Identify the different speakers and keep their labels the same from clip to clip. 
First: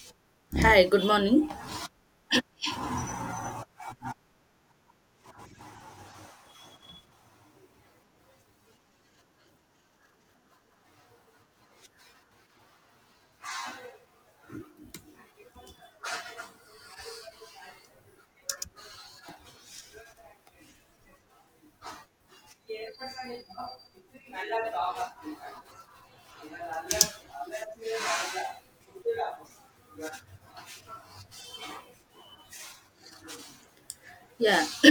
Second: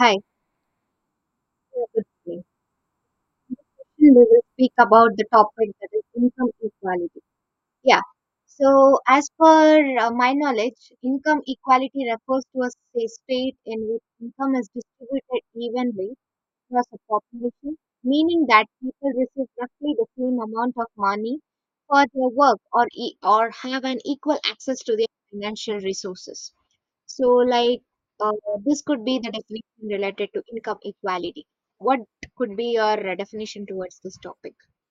Speaker 1: Hi,
Speaker 2: Hi, good morning.
Speaker 1: good evening. Today we will speak about the topic that is income equality. Yeah. So, as per my knowledge, income equality refers to a state in which income is distributed evenly across a population, meaning that people receive roughly the same amount of money for their work or have an equal access to their financial resources. So, uh, this could be the definition related to income equality. What could be your definition towards this topic?
Speaker 2: Yeah,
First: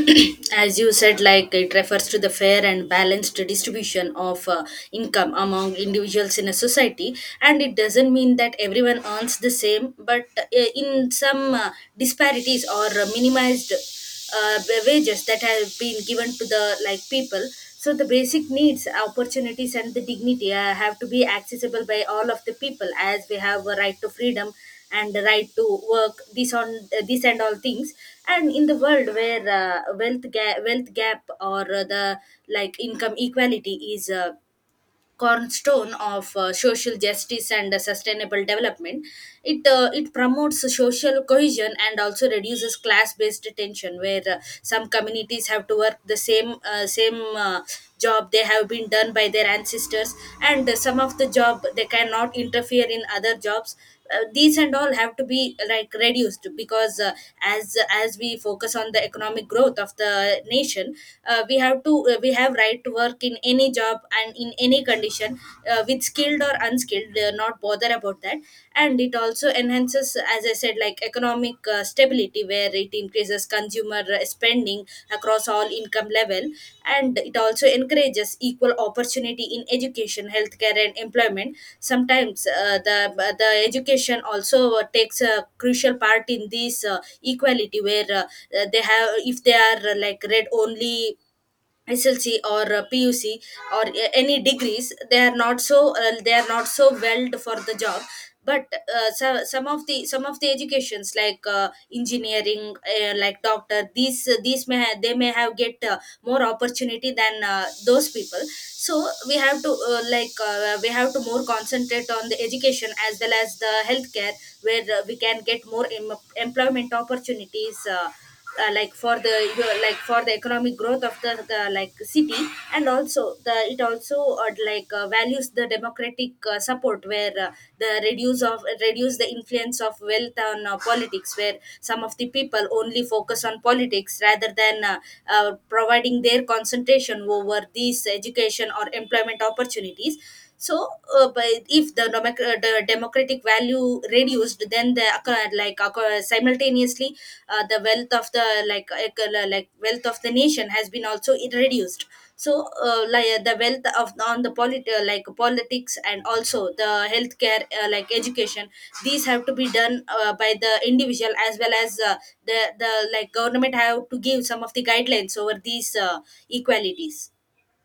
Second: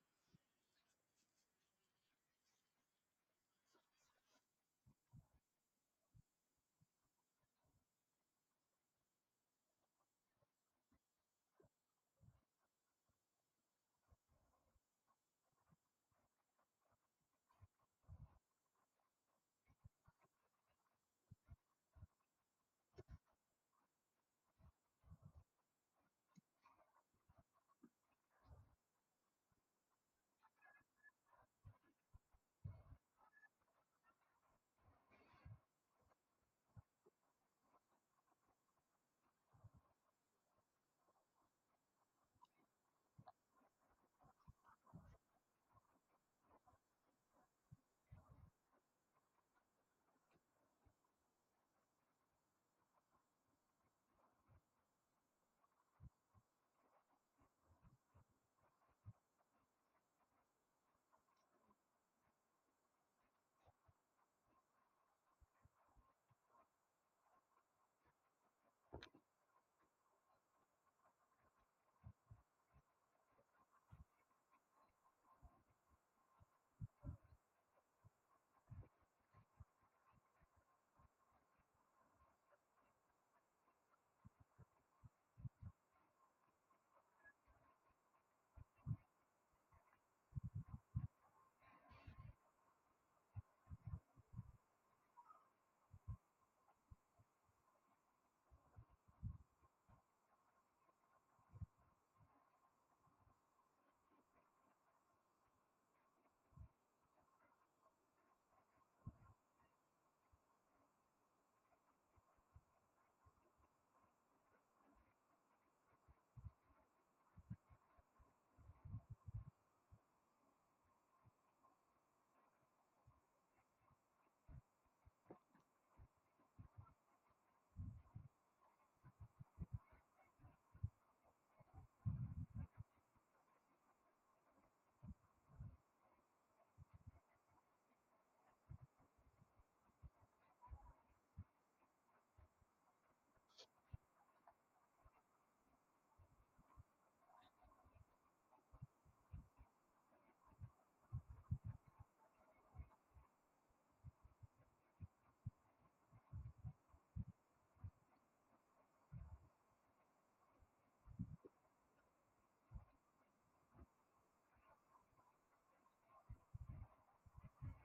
Speaker 2: as you said, like it refers to the fair and balanced distribution of income among individuals in a society, and it doesn't mean that everyone earns the same, but in some disparities or minimized wages that have been given to the like people. So the basic needs, opportunities, and the dignity have to be accessible by all of the people, as we have a right to freedom and the right to work this on this and all things, and in the world where wealth gap or the like income equality is a cornerstone of social justice and sustainable development. It promotes social cohesion and also reduces class based tension, where some communities have to work the same job they have been done by their ancestors, and some of the job they cannot interfere in other jobs. These and all have to be like reduced, because as we focus on the economic growth of the nation, we have right to work in any job and in any condition, with skilled or unskilled, not bother about that. And it also enhances, as I said, like economic stability, where it increases consumer spending across all income level, and it also encourages equal opportunity in education, healthcare and employment. Sometimes the education also takes a crucial part in this equality, where they have, if they are like read only SLC or PUC or any degrees, they are not so they are not so welled for the job. But so, some of the educations like engineering, like doctor, they may have get more opportunity than those people. So we have to we have to more concentrate on the education as well as the healthcare, where we can get more employment opportunities. Like for the like for the economic growth of the like city. And also the, it also like values the democratic support, where the reduce of reduce the influence of wealth on politics, where some of the people only focus on politics rather than providing their concentration over these education or employment opportunities. So but if the democratic value reduced, then the acco- like acco- simultaneously the wealth of the like ec- like wealth of the nation has been also reduced. So the wealth of on like politics, and also the healthcare like education, these have to be done by the individual as well as the like government have to give some of the guidelines over these equalities.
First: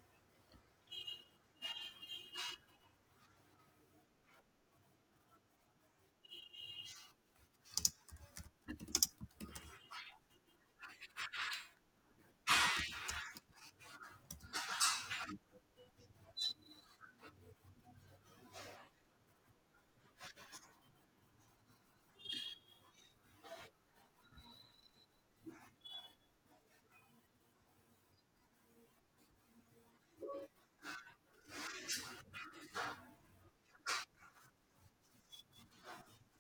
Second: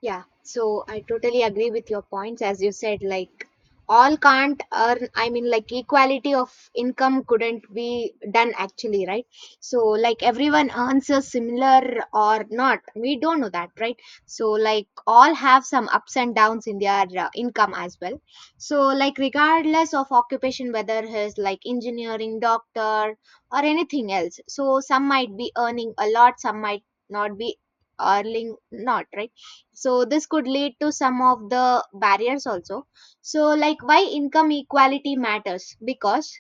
Speaker 1: Yeah, so I totally agree with your points. As you said, like all can't earn, I mean, like equality of income couldn't be done actually, right? So, like everyone earns a similar or not, we don't know that, right? So, like all have some ups and downs in their income as well. So, like, regardless of occupation, whether he's like engineering, doctor, or anything else, so some might be earning a lot, some might not be earning, not right. So this could lead to some of the barriers also. So like, why income equality matters, because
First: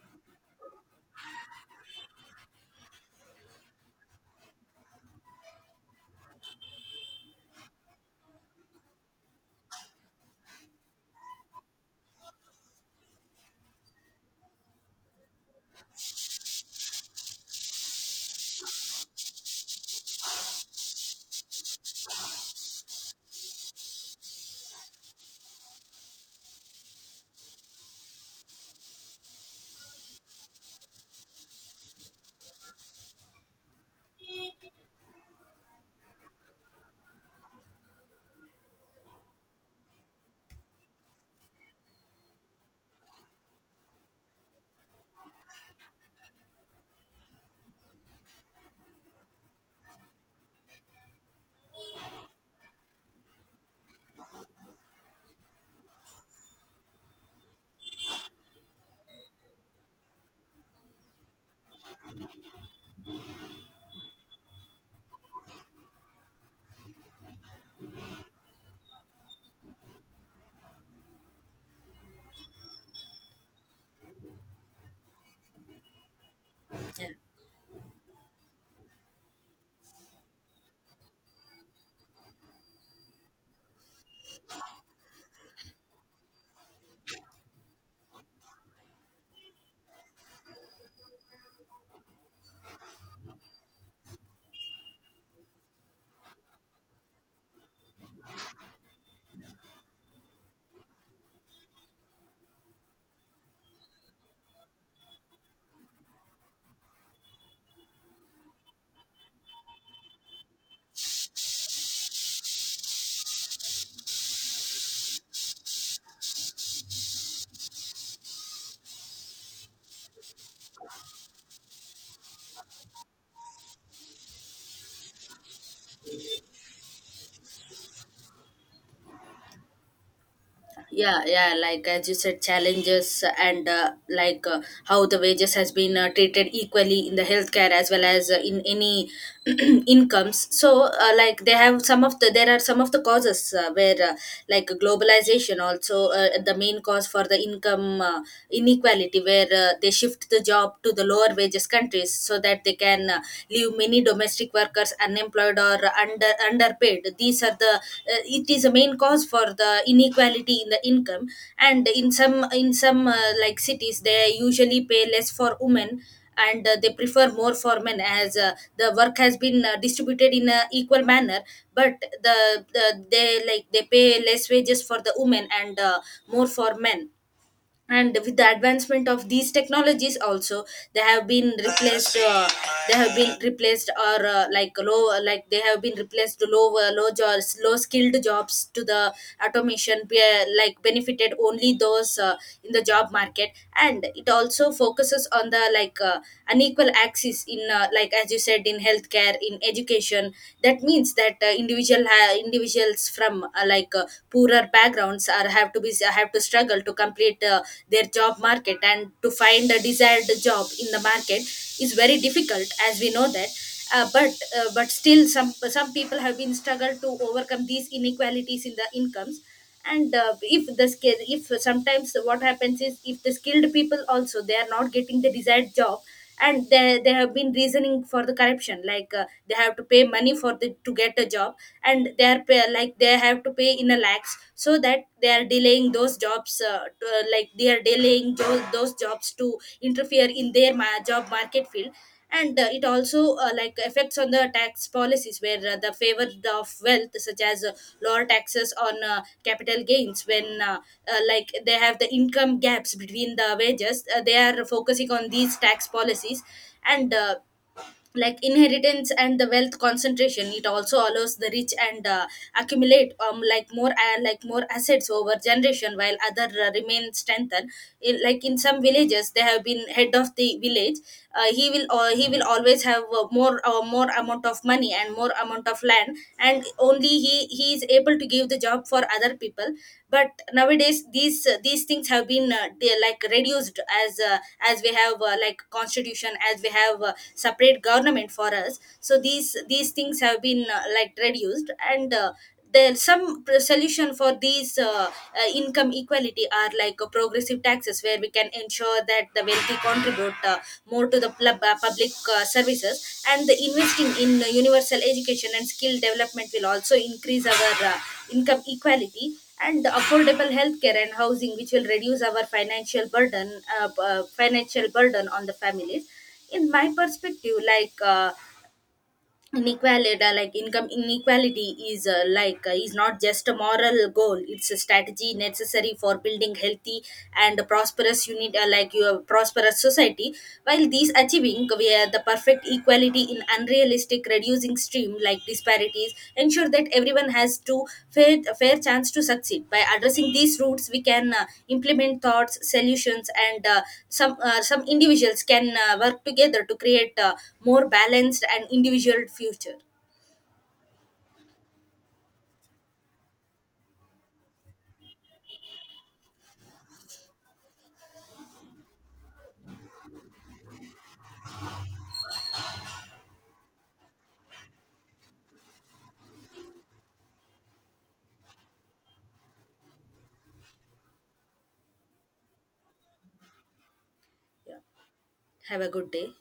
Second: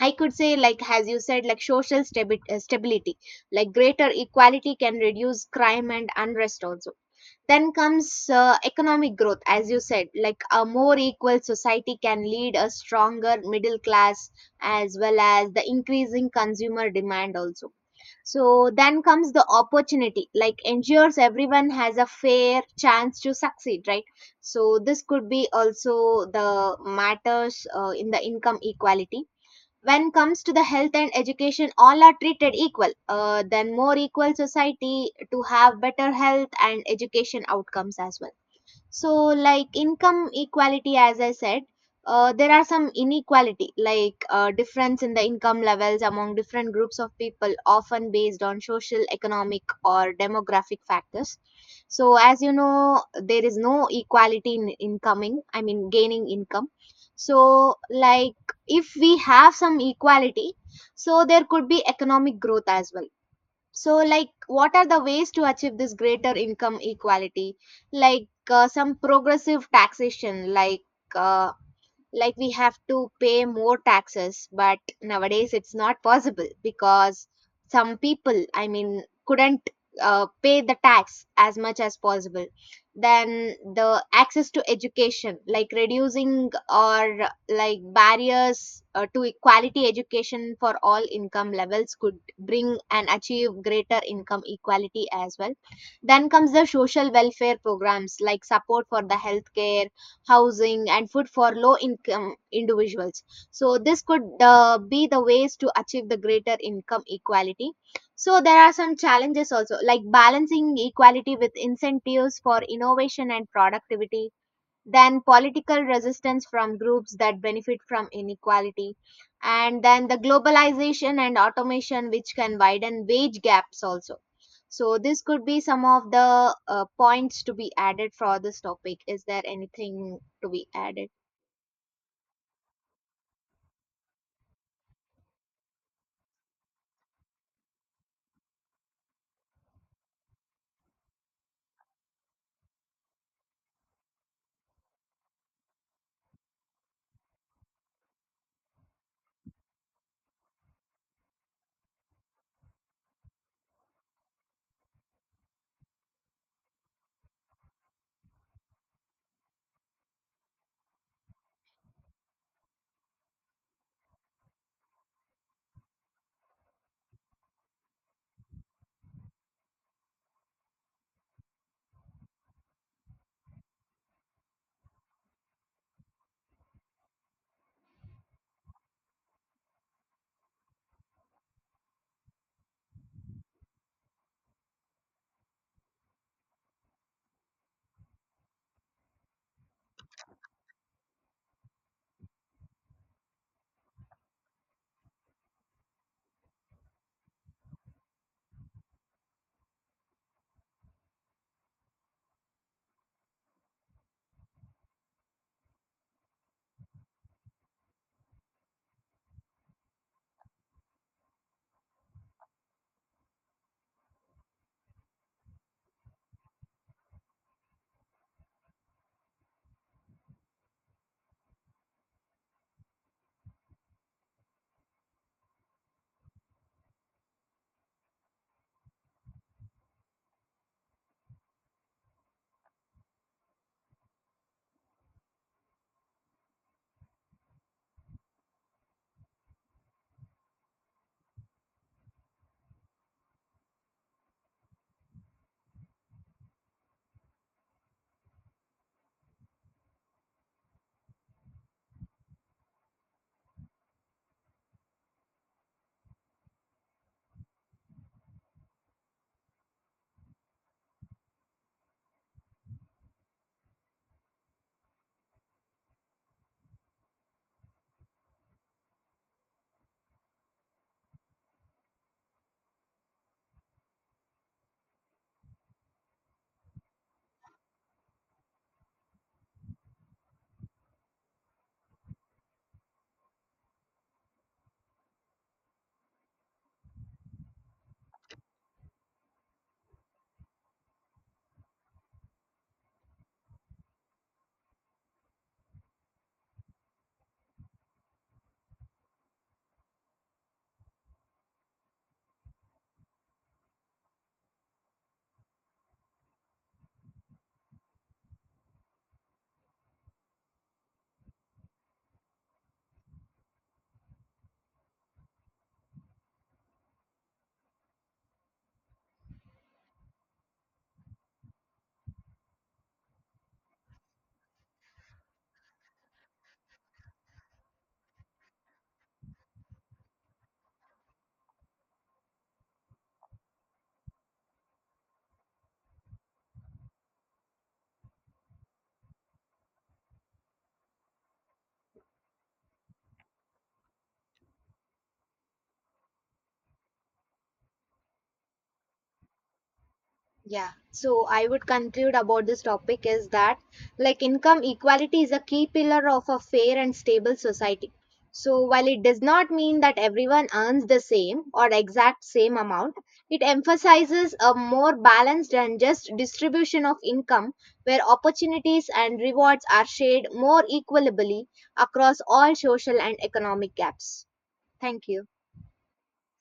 Speaker 1: I could say, like as you said, like social stability, like greater equality can reduce crime and unrest also. Then comes economic growth, as you said, like a more equal society can lead a stronger middle class as well as the increasing consumer demand also. So then comes the opportunity, like ensures everyone has a fair chance to succeed, right? So this could be also the matters in the income equality. When comes to the health and education, all are treated equal. Then more equal society to have better health and education outcomes as well. So like income equality, as I said, there are some inequality, like difference in the income levels among different groups of people, often based on social, economic or demographic factors. So as you know, there is no equality in incoming, I mean gaining income. So like, if we have some equality, so there could be economic growth as well. So like, what are the ways to achieve this greater income equality? Like some progressive taxation, uh, like we have to pay more taxes, but nowadays it's not possible
Speaker 2: yeah
Speaker 1: because some people, I mean, couldn't pay the tax as much as possible. Then the access to education, like reducing or like barriers to equality education for all income levels could bring and achieve greater income equality as well. Then comes the social welfare programs, like support for the healthcare, housing and food for low income individuals. So this could be the ways to achieve the greater income equality. So there are some challenges also, like balancing equality with incentives for innovation and productivity, then political resistance from groups that benefit from inequality, and then the globalization and automation which can widen wage gaps also. So this could be some of the points to be added for this topic. Is there anything to be added?
Speaker 2: yeah yeah like as you said, challenges and how the wages has been treated equally in the healthcare as well as in any incomes. So like they have some of the, there are some of the causes, where like globalization also the main cause for the income inequality, where they shift the job to the lower wages countries, so that they can live many domestic workers unemployed or underpaid. These are the it is a main cause for the inequality in the income. And in some like cities, they usually pay less for women, and they prefer more for men, as the work has been distributed in a equal manner. But the, the they like they pay less wages for the women, and more for men. And with the advancement of these technologies also, they have been replaced uh, they have been replaced, or like they have been replaced low low jobs, low skilled jobs, to the automation like benefited only those in the job market. And it also focuses on the unequal access in like as you said in healthcare, in education. That means that individuals from poorer backgrounds are, have to be, have to struggle to complete their job market, and to find a desired job in the market is very difficult, as we know that. But but still some people have been struggled to overcome these inequalities in the incomes. And if the skill, if sometimes what happens is, if the skilled people also, they are not getting the desired job, and they have been reasoning for the corruption, like they have to pay money for the to get a job. And like they have to pay in a lakhs, so that they are delaying those jobs, like they are delaying those jobs to interfere in their job market field. And it also like affects on the tax policies, where the favor of wealth, such as lower taxes on capital gains, when like they have the income gaps between the wages, they are focusing on these tax policies. And like inheritance and the wealth concentration, it also allows the rich and accumulate like more assets over generation, while other remain strengthened. In, like in some villages, they have been head of the village. He will always have more amount of money and more amount of land, and only he is able to give the job for other people. But nowadays these things have been they are like reduced, as uh, as we have like constitution, as we have separate government for us, so these things have been like reduced. And there's some solution for these income equality, are like progressive taxes, where we can ensure that the wealthy contribute more to the public services, and the investing in universal education and skill development will also increase our income equality, and affordable healthcare and housing, which will reduce our financial burden, financial burden on the families. In my perspective, like inequality like income inequality is is not just a moral goal, it's a strategy necessary for building healthy and prosperous unit like your prosperous society. While these achieving we are the perfect equality in unrealistic, reducing extreme like disparities, ensure that everyone has to fair, a fair chance to succeed. By addressing these roots, we can implement thoughts solutions, and some individuals can work together to create a more balanced and individual future.
Speaker 1: Yeah, so I would conclude about this topic is that like income equality is a key pillar of a fair and stable society. So while it does not mean that everyone earns the same or exact same amount, it emphasizes a more balanced and just distribution of income where opportunities and rewards are shared more equitably across all social and economic gaps.
Speaker 2: Yeah.
Speaker 1: Thank you.
Speaker 2: Have a good day.